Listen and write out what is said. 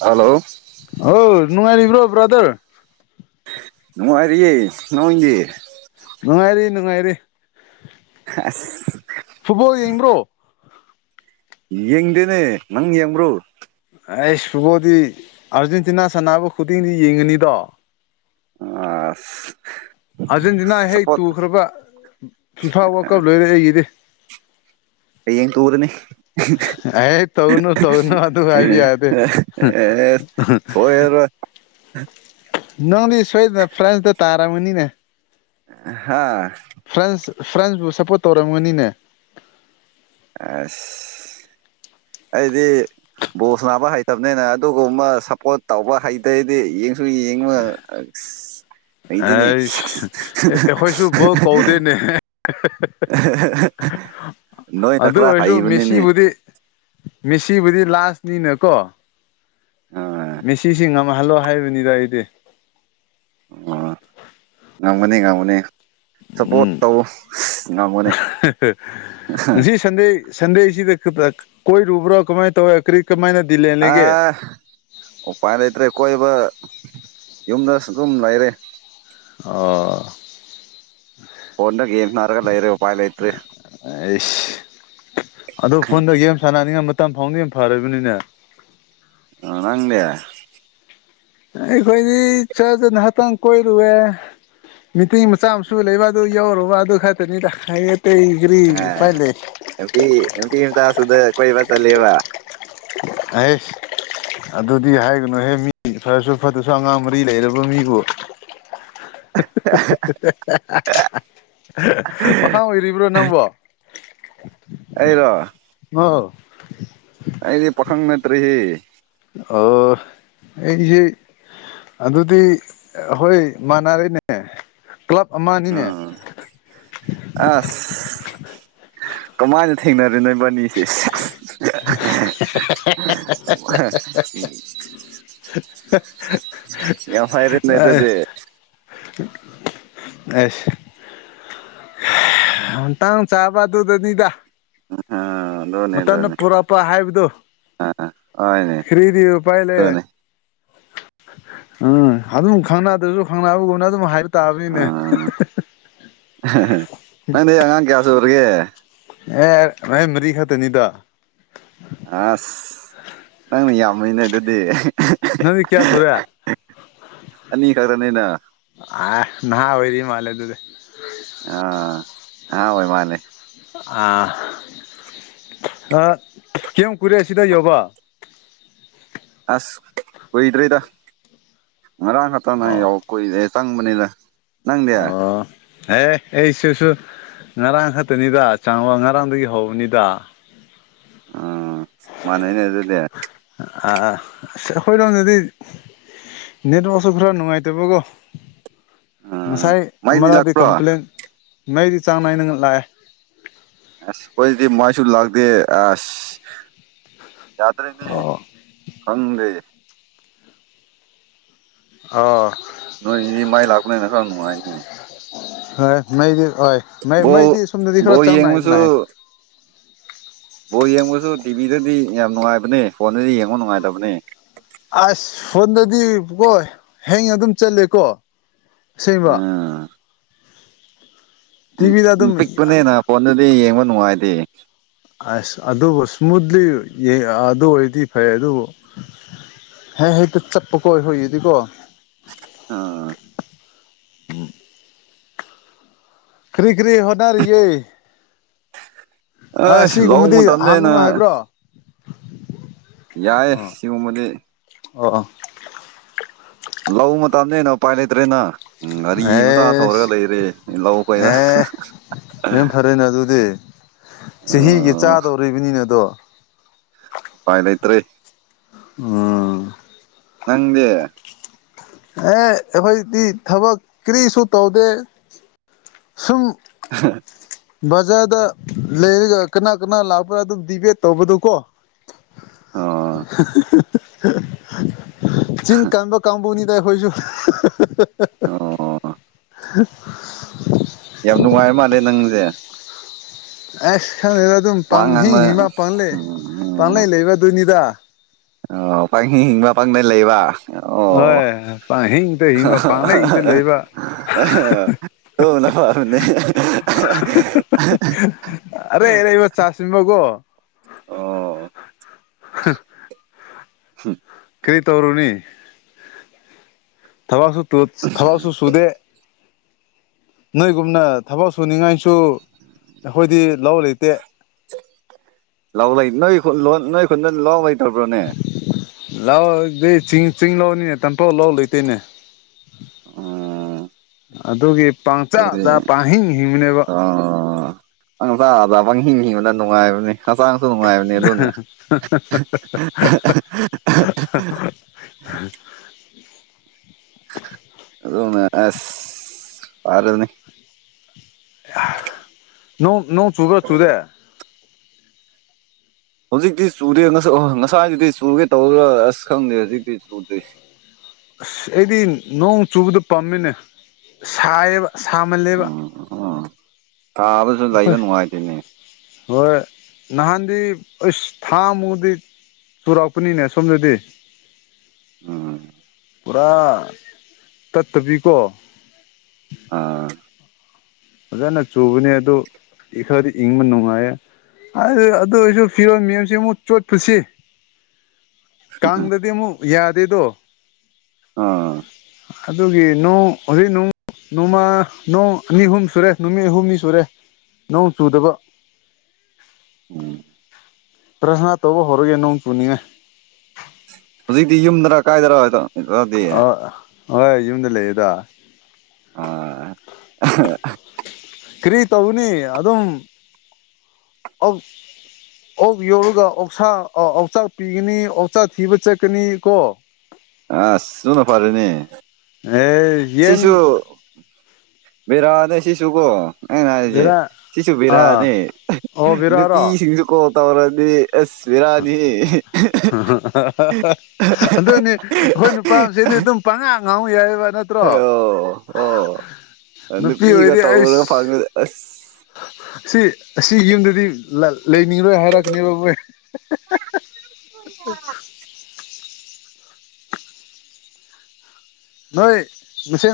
hello ꯅꯅꯨꯡꯔꯤ ꯏꯕ꯭ꯔꯣ ꯭ꯔꯗꯔ ꯅꯅꯨꯡꯥꯏꯔꯤ ꯅꯣꯡꯗꯤ ꯅꯨꯡꯉꯥꯏꯔꯤ ꯅꯨꯡꯉꯥꯏꯔꯤ ꯑꯁ ꯐꯨꯠꯕꯣꯜ ꯌꯦꯡꯕ꯭ꯔꯣ ꯌꯦꯡꯗꯦꯅꯦ ꯅꯪ ꯌꯦꯡꯕ꯭ꯔꯣ ꯑꯩ ꯐꯨꯕꯣꯗꯤ ꯑꯥꯔꯖꯦꯟꯇꯤꯅꯥ ꯁꯥꯟꯅꯕ ꯈꯨꯗꯤꯡꯗꯤ ꯌꯦꯡꯉꯅꯤꯗꯣ ꯑ ꯑꯥꯔꯖꯦꯟꯇꯤꯅꯥ ꯍꯦꯛ ꯇꯨꯈ꯭ꯔꯕ ꯐꯤꯐꯥ ꯋꯥꯀꯞ ꯂꯣꯏꯔꯦ ꯑꯩꯒꯤꯗꯤ ꯀꯌꯦꯟ ꯀꯨꯗꯅꯤ ꯑꯦ ꯇꯧꯒꯅꯨ ꯇꯧꯒꯅꯨ ꯑꯗꯨ ꯍꯥꯏꯕ ꯌꯥꯗꯦ ꯑꯦ ꯍꯣꯏ ꯌꯥꯔ ꯅꯪꯅꯤ ꯁꯣꯏꯗ ꯐ꯭ꯔꯥꯟꯁꯗ ꯇꯔꯥ ꯃꯨꯅꯤꯅ ꯍꯥꯥ ꯐ꯭ꯔꯥꯟꯁ ꯐ꯭ꯔꯥꯟꯁꯕꯨ ꯁꯞꯄꯣꯔꯠ ꯇꯧꯔꯝꯒꯅꯤꯅꯦ ꯑ ꯑꯩꯗꯤ ꯕꯣꯁ ꯅꯥꯕ ꯍꯩꯇꯕꯅꯤꯅ ꯑꯗꯨꯒꯨꯝꯕ ꯁꯞꯄꯣꯔꯠ ꯇꯧꯕ ꯍꯩꯇꯗꯤ ꯁ ꯌꯦꯡꯕ ꯍꯩꯇꯦꯅꯦ ꯑꯩ ꯑꯩꯈꯣꯏꯁꯨ ꯕꯣ ꯀꯧꯗꯦꯅꯦ ꯅꯣꯏꯅ ꯑꯗꯨ ꯈꯔ ꯑꯣꯏꯔꯁꯨ ꯍꯩꯕꯅꯤꯅꯦ ꯃꯦꯁꯤꯕꯨꯗꯤ ꯃꯦꯁꯤꯕꯨꯗꯤ ꯂꯥꯁꯅꯤꯅꯦꯀꯣ ꯑ ꯑꯣ ꯃꯦꯁꯤꯁꯤ ꯉ ꯍꯜꯂꯣ ꯍꯥꯏꯕꯅꯤꯗ ꯑꯩꯗꯤ ꯑ ꯉꯃꯅꯦ ꯉꯃꯅꯦ ꯁꯞꯄꯣꯔꯠ ꯎꯝ ꯇꯧ ꯉꯝꯒꯅꯤ ꯁꯗꯦꯁꯤ ꯀꯣꯏ ꯔꯨꯕꯔ ꯀꯃꯥꯏ ꯇꯧꯋ ꯀꯔꯤ ꯀꯃꯥꯏꯅ ꯗꯤ ꯂꯦꯟ ꯑ ꯂꯩꯒꯦ ꯎ ꯄꯥꯏꯗꯇꯦ ꯀꯣꯏꯕ ꯌꯨꯝꯗꯁꯨ ꯑꯗꯨꯝ ꯂꯩꯔꯦ ꯑꯣ ꯐꯟꯗ ꯒꯝꯅꯔꯒ ꯂꯩꯏꯔꯦ ꯎ ꯄꯥꯏ ꯂꯩꯥꯏꯇ꯭ꯔꯤ ꯑꯗꯨ ꯐꯣꯟꯗ ꯒꯦꯝ ꯁꯥꯟꯅꯅꯤꯅ ꯃꯇꯝ ꯐꯥꯎꯅ ꯌꯥꯝ ꯐꯕꯅꯤꯅꯦ ꯑ ꯅꯪ ꯂꯦ ꯑꯩ ꯀꯣꯏ ꯆꯖ ꯍꯥꯇ ꯀꯣꯏꯔꯨꯋ ꯃꯤꯇꯤꯡ ꯃꯆꯥ ꯃꯁꯨ ꯂꯩꯕ ꯑꯗꯨ ꯌꯧꯔꯨꯕ ꯑꯗꯨ ꯈꯛꯇꯅꯤꯗ ꯍꯥꯏꯌꯦ ꯑ ꯄꯤ ꯇ ꯁꯗ ꯀꯣꯏꯕ ꯆꯂꯦꯕ ꯑꯁ ꯑꯗꯨꯗꯤ ꯍꯥꯏꯒꯅꯨꯍꯦ ꯃꯤ ꯐꯔꯁꯨ ꯐꯠꯇ꯭ꯔꯁꯨ ꯑꯉꯥꯡ ꯃꯔꯤ ꯂꯩꯔꯕ ꯃꯤꯕꯨ [unintelligible] ꯄꯥ ꯑꯣꯏꯔꯤꯕ꯭ꯔꯣ ꯅꯪꯕꯣ ꯑꯩꯔꯣ ꯑ ꯑꯩꯗꯤ ꯄꯈꯪ ꯅꯠꯇꯔꯤ ꯑꯣ ꯑꯩꯁ ꯑꯗꯨꯗꯤ ꯍꯣꯏ ꯃꯥꯟꯅꯔꯩꯅꯦ ꯀ꯭ꯂꯕ ꯑꯃ ꯑꯅꯤꯅꯦ ꯎꯝ ꯑꯁ ꯊꯦꯡꯅꯔꯦꯥꯏꯕꯅꯤꯁꯦ ꯁꯤ ꯎꯝ ꯌꯥꯝ ꯑꯦ ꯍꯥꯏꯥꯏꯔꯅꯗꯗꯤ ꯑꯁ ꯇꯥꯡ ꯆꯥꯕ ꯑꯗꯨꯗꯅꯤꯗ ꯍ ꯃꯇꯝꯅ ꯄꯨꯔꯛꯄ ꯍꯥꯏꯕꯗꯨ ꯑꯥ ꯍꯣꯏꯅꯦ ꯈꯔꯤꯗꯤ ꯎ ꯄꯥꯏ ꯂꯩꯦ ꯑꯗꯨꯅꯦ ꯎꯝ ꯑꯗꯨꯝ ꯈꯪꯅꯗ꯭ꯔꯁꯨ ꯈꯪꯅꯕꯒꯨꯝꯅ ꯑꯗꯨꯝ ꯍꯥꯏ ꯇꯥꯕꯤꯅꯦ ꯅꯅꯦ ꯌꯥꯉꯥꯡ ꯀꯌꯥꯁꯔꯒꯦ ꯑꯦ ꯃꯥꯏ ꯃꯔꯤ ꯈ ꯇꯅꯤꯗꯣ ꯑꯁ ꯅꯪꯅ ꯌꯥꯝꯃꯅꯦ ꯑꯗꯨꯗꯤ ꯅꯪꯗꯤ ꯀꯌꯥ ꯁꯨꯔꯦ ꯑ ꯑꯅꯤ ꯈꯛꯇꯅꯤꯅ ꯃꯥꯂꯦ ꯑꯗꯨꯗꯦ ꯑꯥ ꯑ ꯑꯣꯏꯣꯏ ꯃꯥꯅꯦ ꯑ ꯑ ꯀꯝ ꯀꯔ ꯁꯤꯗ ꯌꯣꯕꯥ ꯑꯁ ꯀꯨꯏꯗ꯭ꯔꯔꯤꯗ ꯉꯥꯡ ꯈꯛꯇꯅ ꯑꯣ ꯌꯥꯎ ꯀꯨꯏꯔꯦ ꯇꯪꯕꯅꯤꯗ ꯅꯪꯗꯦ ꯑꯦꯦ ꯑꯩ ꯁꯤꯁꯨ ꯉꯔꯥꯡ ꯈꯛꯇꯅꯤꯗ ꯆꯪꯕ ꯉꯔꯥꯡꯗꯒꯤ ꯍꯧꯕꯅꯤꯗ ꯑꯝ ꯃꯅꯅꯦ ꯑꯗꯨꯗꯦ ꯑꯁ ꯑꯩꯈꯣꯏꯔꯣꯝꯗꯗꯤ ꯅꯠ ꯃꯆꯔ ꯈꯔꯥ ꯅꯣꯡꯉꯥꯏ ꯇꯧꯕꯣꯒꯣ ꯎꯝ ꯉꯁꯥꯏ ꯃꯩꯗꯤ ꯑꯃꯔꯗꯤ ꯂꯥꯛꯄ꯭ꯔꯣ ꯑꯁ ꯀꯝꯄ꯭ꯂꯦꯟ ꯃꯩꯗꯤ ꯆꯥꯡ ꯅꯥꯏꯅ ꯂꯥꯛꯑꯦ ꯑ ꯀꯣꯏꯗꯤ ꯃꯥꯏꯁꯨꯨꯔ ꯂꯥꯛꯗ ꯑ ꯌꯥꯇꯅꯤ ꯑꯣ ꯍꯪꯦ ꯑꯣ ꯅꯣꯏ ꯏ ꯃꯥꯏ ꯂꯥꯛꯄꯅꯦꯅ ꯊ ꯅꯨꯡꯉꯥꯏꯅꯤ ꯍꯣꯏ ꯃꯩꯗꯤ ꯍꯣꯏꯩ ꯕꯣꯜ ꯃꯩꯗꯤ ꯁꯣꯝꯗꯗꯤ ꯈꯔ ꯕꯣꯜ ꯆꯥꯡ ꯅꯥꯏ ꯅꯥꯏꯏ ꯕ ꯌꯦꯡꯕꯁꯨ ꯇꯤꯚꯤꯗꯗꯤ ꯌꯥꯝ ꯅꯨꯡꯉꯥꯏꯕꯅꯦ ꯐꯣꯟꯗꯗꯤ ꯌꯦꯡꯕ ꯅꯨꯡꯉꯥꯏꯇꯕꯅꯦ ꯑꯁ ꯐꯣꯟꯗꯗꯤ ꯀꯣ ꯍꯦꯡ ꯑꯗꯨꯝ ꯆꯠꯂꯦꯀꯣ ꯁꯤꯕ ꯑꯥ ꯎꯝ ꯄꯤꯛꯄꯅꯦꯅ ꯐꯣꯟꯗꯨꯗꯤ ꯌꯦꯡꯕ ꯅꯨꯡꯉꯥꯏꯇꯦ ꯑꯁ ꯑꯗꯨꯕꯨ ꯏꯁꯃꯨꯠꯂꯤ ꯑꯗꯨ ꯑꯣꯏꯔꯗꯤ ꯐꯩ ꯑꯗꯨꯕꯨ ꯍꯦ ꯍꯛꯇ ꯆꯠꯄꯀꯣ ꯍꯗꯤꯀꯣ ꯑ ꯎꯝ ꯈꯔꯤ ꯈꯔꯤ ꯍꯅꯔꯤꯌꯦ ꯑ ꯑꯁ ꯂꯧ ꯑꯁꯤꯒꯨꯝꯕꯗꯤ ꯃꯇꯝꯅꯦꯅ ꯍꯥꯡꯒꯅꯨ ꯍꯥꯏꯕ꯭ꯔꯣ ꯌꯥꯏ ꯁꯤꯕꯃꯗꯤ ꯑꯣ ꯂꯧ ꯃꯇꯝꯅꯦ ꯍꯦꯟꯅ ꯎꯄꯥꯏ ꯂꯩꯇ꯭ꯔꯦꯅ ꯎꯝ ꯋꯥꯔꯤꯔꯤ ꯃꯆꯥ ꯊꯧꯔꯒ ꯑꯦꯁ ꯂꯩꯔꯦ ꯂꯧ ꯀꯩꯗ ꯑꯦ ꯌꯥꯝ ꯐꯔꯦꯅꯦ ꯑꯗꯨꯗꯤ ꯆꯍꯤꯒꯤ ꯆꯥꯗꯧꯔꯤꯕꯅꯤꯅ ꯑꯗꯣ ꯄꯥꯏꯅ ꯏꯇꯩꯦ ꯎꯝ ꯅꯪꯗꯦ ꯑꯦ ꯑꯩꯈꯣꯏꯗꯤ ꯊꯕꯛ ꯀꯔꯤꯁꯨ ꯇꯧꯗꯦ ꯁꯨꯝ ꯍ ꯕꯖꯥꯔꯗ ꯂꯩꯔꯒ ꯀꯅꯥ ꯀꯅꯥ ꯂꯥꯛꯄ꯭ꯔꯥ ꯑꯗꯨꯝ ꯗꯤꯕꯦꯠ ꯇꯧꯕꯗꯨꯣ ꯀꯣ ꯑꯣ ꯆꯤꯡ ꯀꯝꯕ ꯀꯝꯕꯅꯤ ꯗ ꯍꯣꯏꯁꯨ ꯑꯣ ꯌꯥꯝ ꯅꯨꯡꯉꯥꯏ ꯃꯥꯜꯂꯦ ꯅꯪꯁꯦ ꯑꯁ ꯈꯪꯉꯗ ꯑꯗꯨꯝ ꯋꯥ ꯄꯥꯡ ꯍꯤꯡ ꯉꯥꯡꯕ ꯍꯤꯃ ꯄꯥꯡꯂꯩ ꯎꯝ ꯄꯥꯡꯂꯩ ꯂꯩꯕ ꯑꯗꯨꯅꯤꯗ ꯑꯣ ꯄꯥꯡ ꯍꯤꯡ ꯍꯤꯡꯕ ꯄꯥꯡꯗꯏ ꯂꯩꯕ ꯑꯣ ꯍꯣꯏ ꯄꯥꯡ ꯍꯤꯡꯗ ꯍꯤꯡꯕ ꯄꯥꯡꯂꯩꯗ ꯂꯩꯕ ꯇꯧꯅ ꯐꯔꯅꯤ ꯑꯔꯩꯔ ꯂꯩꯕ ꯆꯥꯁꯤꯕꯀꯣ ꯑꯣ ꯀꯔꯤ ꯇꯧꯔꯅꯤ ꯊꯕ ꯁ ꯇꯣ ꯊꯂꯁꯨ ꯁꯨꯗꯦ ꯅꯣꯏꯒꯨꯝꯅ ꯊꯕꯛ ꯁꯨꯅꯤꯡꯉꯥꯏꯁꯨ ꯑꯩꯈꯣꯏꯗꯤ ꯂ ꯂꯩꯇꯦ ꯂꯥꯎ ꯂꯩ ꯅꯣꯏ ꯅꯣꯏ ꯈꯨꯟꯗ ꯂꯥꯎ ꯂꯩꯇꯕ꯭ꯔꯣꯅꯦ ꯂꯥꯛꯑꯣꯗꯤ ꯆꯤꯡ ꯆꯤꯡ ꯂꯥꯎꯅꯤꯅꯦ ꯇꯥꯟꯊꯣꯛ ꯂꯥꯛ ꯂꯩꯇꯣꯏꯅꯦ ꯑ ꯑꯗꯨꯗꯒꯤ ꯑꯣꯕ ꯍꯤꯡ ꯍꯕꯂ ꯅꯨꯡꯉꯥꯏꯕꯅꯤ ꯍꯛꯆꯥꯡꯁꯨ ꯅꯨꯡꯉꯥꯏꯕꯅꯦ ꯑꯗꯨꯅ ꯑ ꯑꯣꯅ ꯑꯔꯅꯤꯅꯤ ꯣꯡ ꯅꯣꯡ ꯆꯨꯕ꯭ꯔꯥ ꯆꯨꯨꯔꯦ ꯍꯧꯖꯤꯛꯇꯤ ꯆꯗꯦ ꯉꯁꯥꯏꯗꯨꯗꯤ ꯆꯨꯔꯒꯦ ꯇꯧꯔꯥ ꯑꯁ ꯈꯪꯗꯦ ꯍꯧꯖꯤꯛꯇꯤ ꯆꯨꯗꯦ ꯑꯁ ꯑꯩꯗꯤ ꯅꯣꯡ ꯆꯨꯕꯗ ꯄꯥꯝꯃꯤꯅꯦ ꯁꯥꯏꯌꯦꯕ ꯁꯥꯃꯜꯂꯦꯕ ꯎꯝ ꯎꯝ ꯊꯥꯕꯁꯨ ꯂꯩꯕ ꯑꯩꯈꯣꯏ ꯅꯨꯡꯉꯥꯏꯇꯦꯅꯦ ꯍꯣꯏ ꯅꯍꯥꯟꯗꯤ ꯑꯩ ꯊꯥꯃꯗꯤ ꯆꯨꯔꯥꯛꯄꯅꯤꯅꯦ ꯁꯣꯝꯗꯗꯤ ꯎꯝ ꯄꯨꯔꯥ ꯇꯠꯇꯕꯤꯀꯣ ꯑꯥ ꯐꯖꯅ ꯆꯨꯕꯅꯦ ꯑꯗꯨ ꯏ ꯈꯔꯗꯤ ꯏꯪꯕ ꯅꯨꯡꯉꯥꯏꯌꯦ ꯑꯗꯨ ꯑꯗꯨ ꯑꯣꯏꯔꯁꯨ ꯐꯤꯔꯣ ꯃꯦꯝꯁꯤ ꯑꯃꯨꯛ ꯆꯣꯠ ꯄꯨꯁꯤ ꯀꯥꯡꯗꯗꯤ ꯑꯃꯨꯛ ꯌꯥꯗꯦꯗꯣ ꯑꯥ ꯑꯗꯨꯒꯤ ꯅꯣꯡ ꯍꯧꯖꯤꯛ ꯅꯣꯡꯃ ꯅꯣꯡꯃ ꯅꯣꯡ ꯑꯅꯤ ꯑꯍꯨꯝ ꯁꯨꯔꯦ ꯅꯨꯃꯤꯠ ꯑꯍꯨꯝꯅꯤ ꯁꯨꯔꯦ ꯅꯣꯡ ꯆꯨꯗꯕ ꯎꯝ ꯄ꯭ꯔꯁꯅ ꯇꯧꯕ ꯍꯧꯔꯒꯦ ꯅꯣꯡ ꯆꯨꯅꯤꯅꯦ ꯍꯧꯖꯤꯛꯇꯤ ꯌꯨꯝꯗꯔ ꯀꯥꯏꯗꯔꯗꯤ ꯍꯣꯏ ꯌꯨꯝꯗ ꯂꯩꯌꯦꯗ ꯑꯥ ꯀꯔꯤ ꯇꯧꯅꯤ ꯑꯗꯨꯝ ꯑ ꯑꯣꯛ ꯌꯧꯔꯒ ꯑꯣꯁꯥ ꯑꯣꯛꯆꯥꯛ ꯄꯤꯒꯅꯤ ꯑꯣꯛꯆꯥꯛ ꯊꯤꯕ ꯆꯠꯀꯅꯤ ꯀꯣ ꯑꯁ ꯁꯨꯅ ꯐꯔꯦꯅꯦ ꯑꯦ ꯁꯤꯁꯨ ꯌꯦꯟ ꯕꯤꯔ ꯅ ꯁꯤ ꯁꯨ ꯀꯣ ꯑꯩꯅ ꯍꯥꯏꯔꯤꯁꯦ ꯕꯦꯔꯥ ꯁꯤꯁꯨ ꯑꯥ ꯕꯤꯔꯛꯅꯤ ꯑꯣ ꯕꯦꯔꯥꯔꯣ ꯅꯨꯄꯤꯁꯤꯡꯁꯨ ꯀꯣꯜ ꯇꯧꯔꯗꯤ ꯑꯦꯃꯤꯔꯅꯤ ꯑꯗꯨꯅꯤ ꯑꯩꯈꯣꯏ ꯅꯨꯄꯥꯁꯤꯗꯤ ꯑꯗꯨꯝ ꯄꯪꯉꯥ ꯉꯥꯎ ꯌꯥꯏꯑꯕ ꯅꯠꯇ꯭ꯔꯣ ꯑꯣ ꯑꯣ ꯅꯨꯄꯤ ꯅꯨꯄꯤꯒ ꯑꯣꯏꯗꯤ ꯇꯧꯔꯒ ꯑꯩꯁ ꯐꯪꯉ ꯑꯁ ꯁꯤ ꯑꯁꯤ ꯌꯨꯝꯗꯗꯤ ꯂꯩꯅꯤꯡꯔꯣꯏ ꯍꯥꯏꯔꯛꯀꯅꯦꯕ ꯃꯣꯏ ꯅꯣꯏ ꯃꯁꯤꯁ ꯅ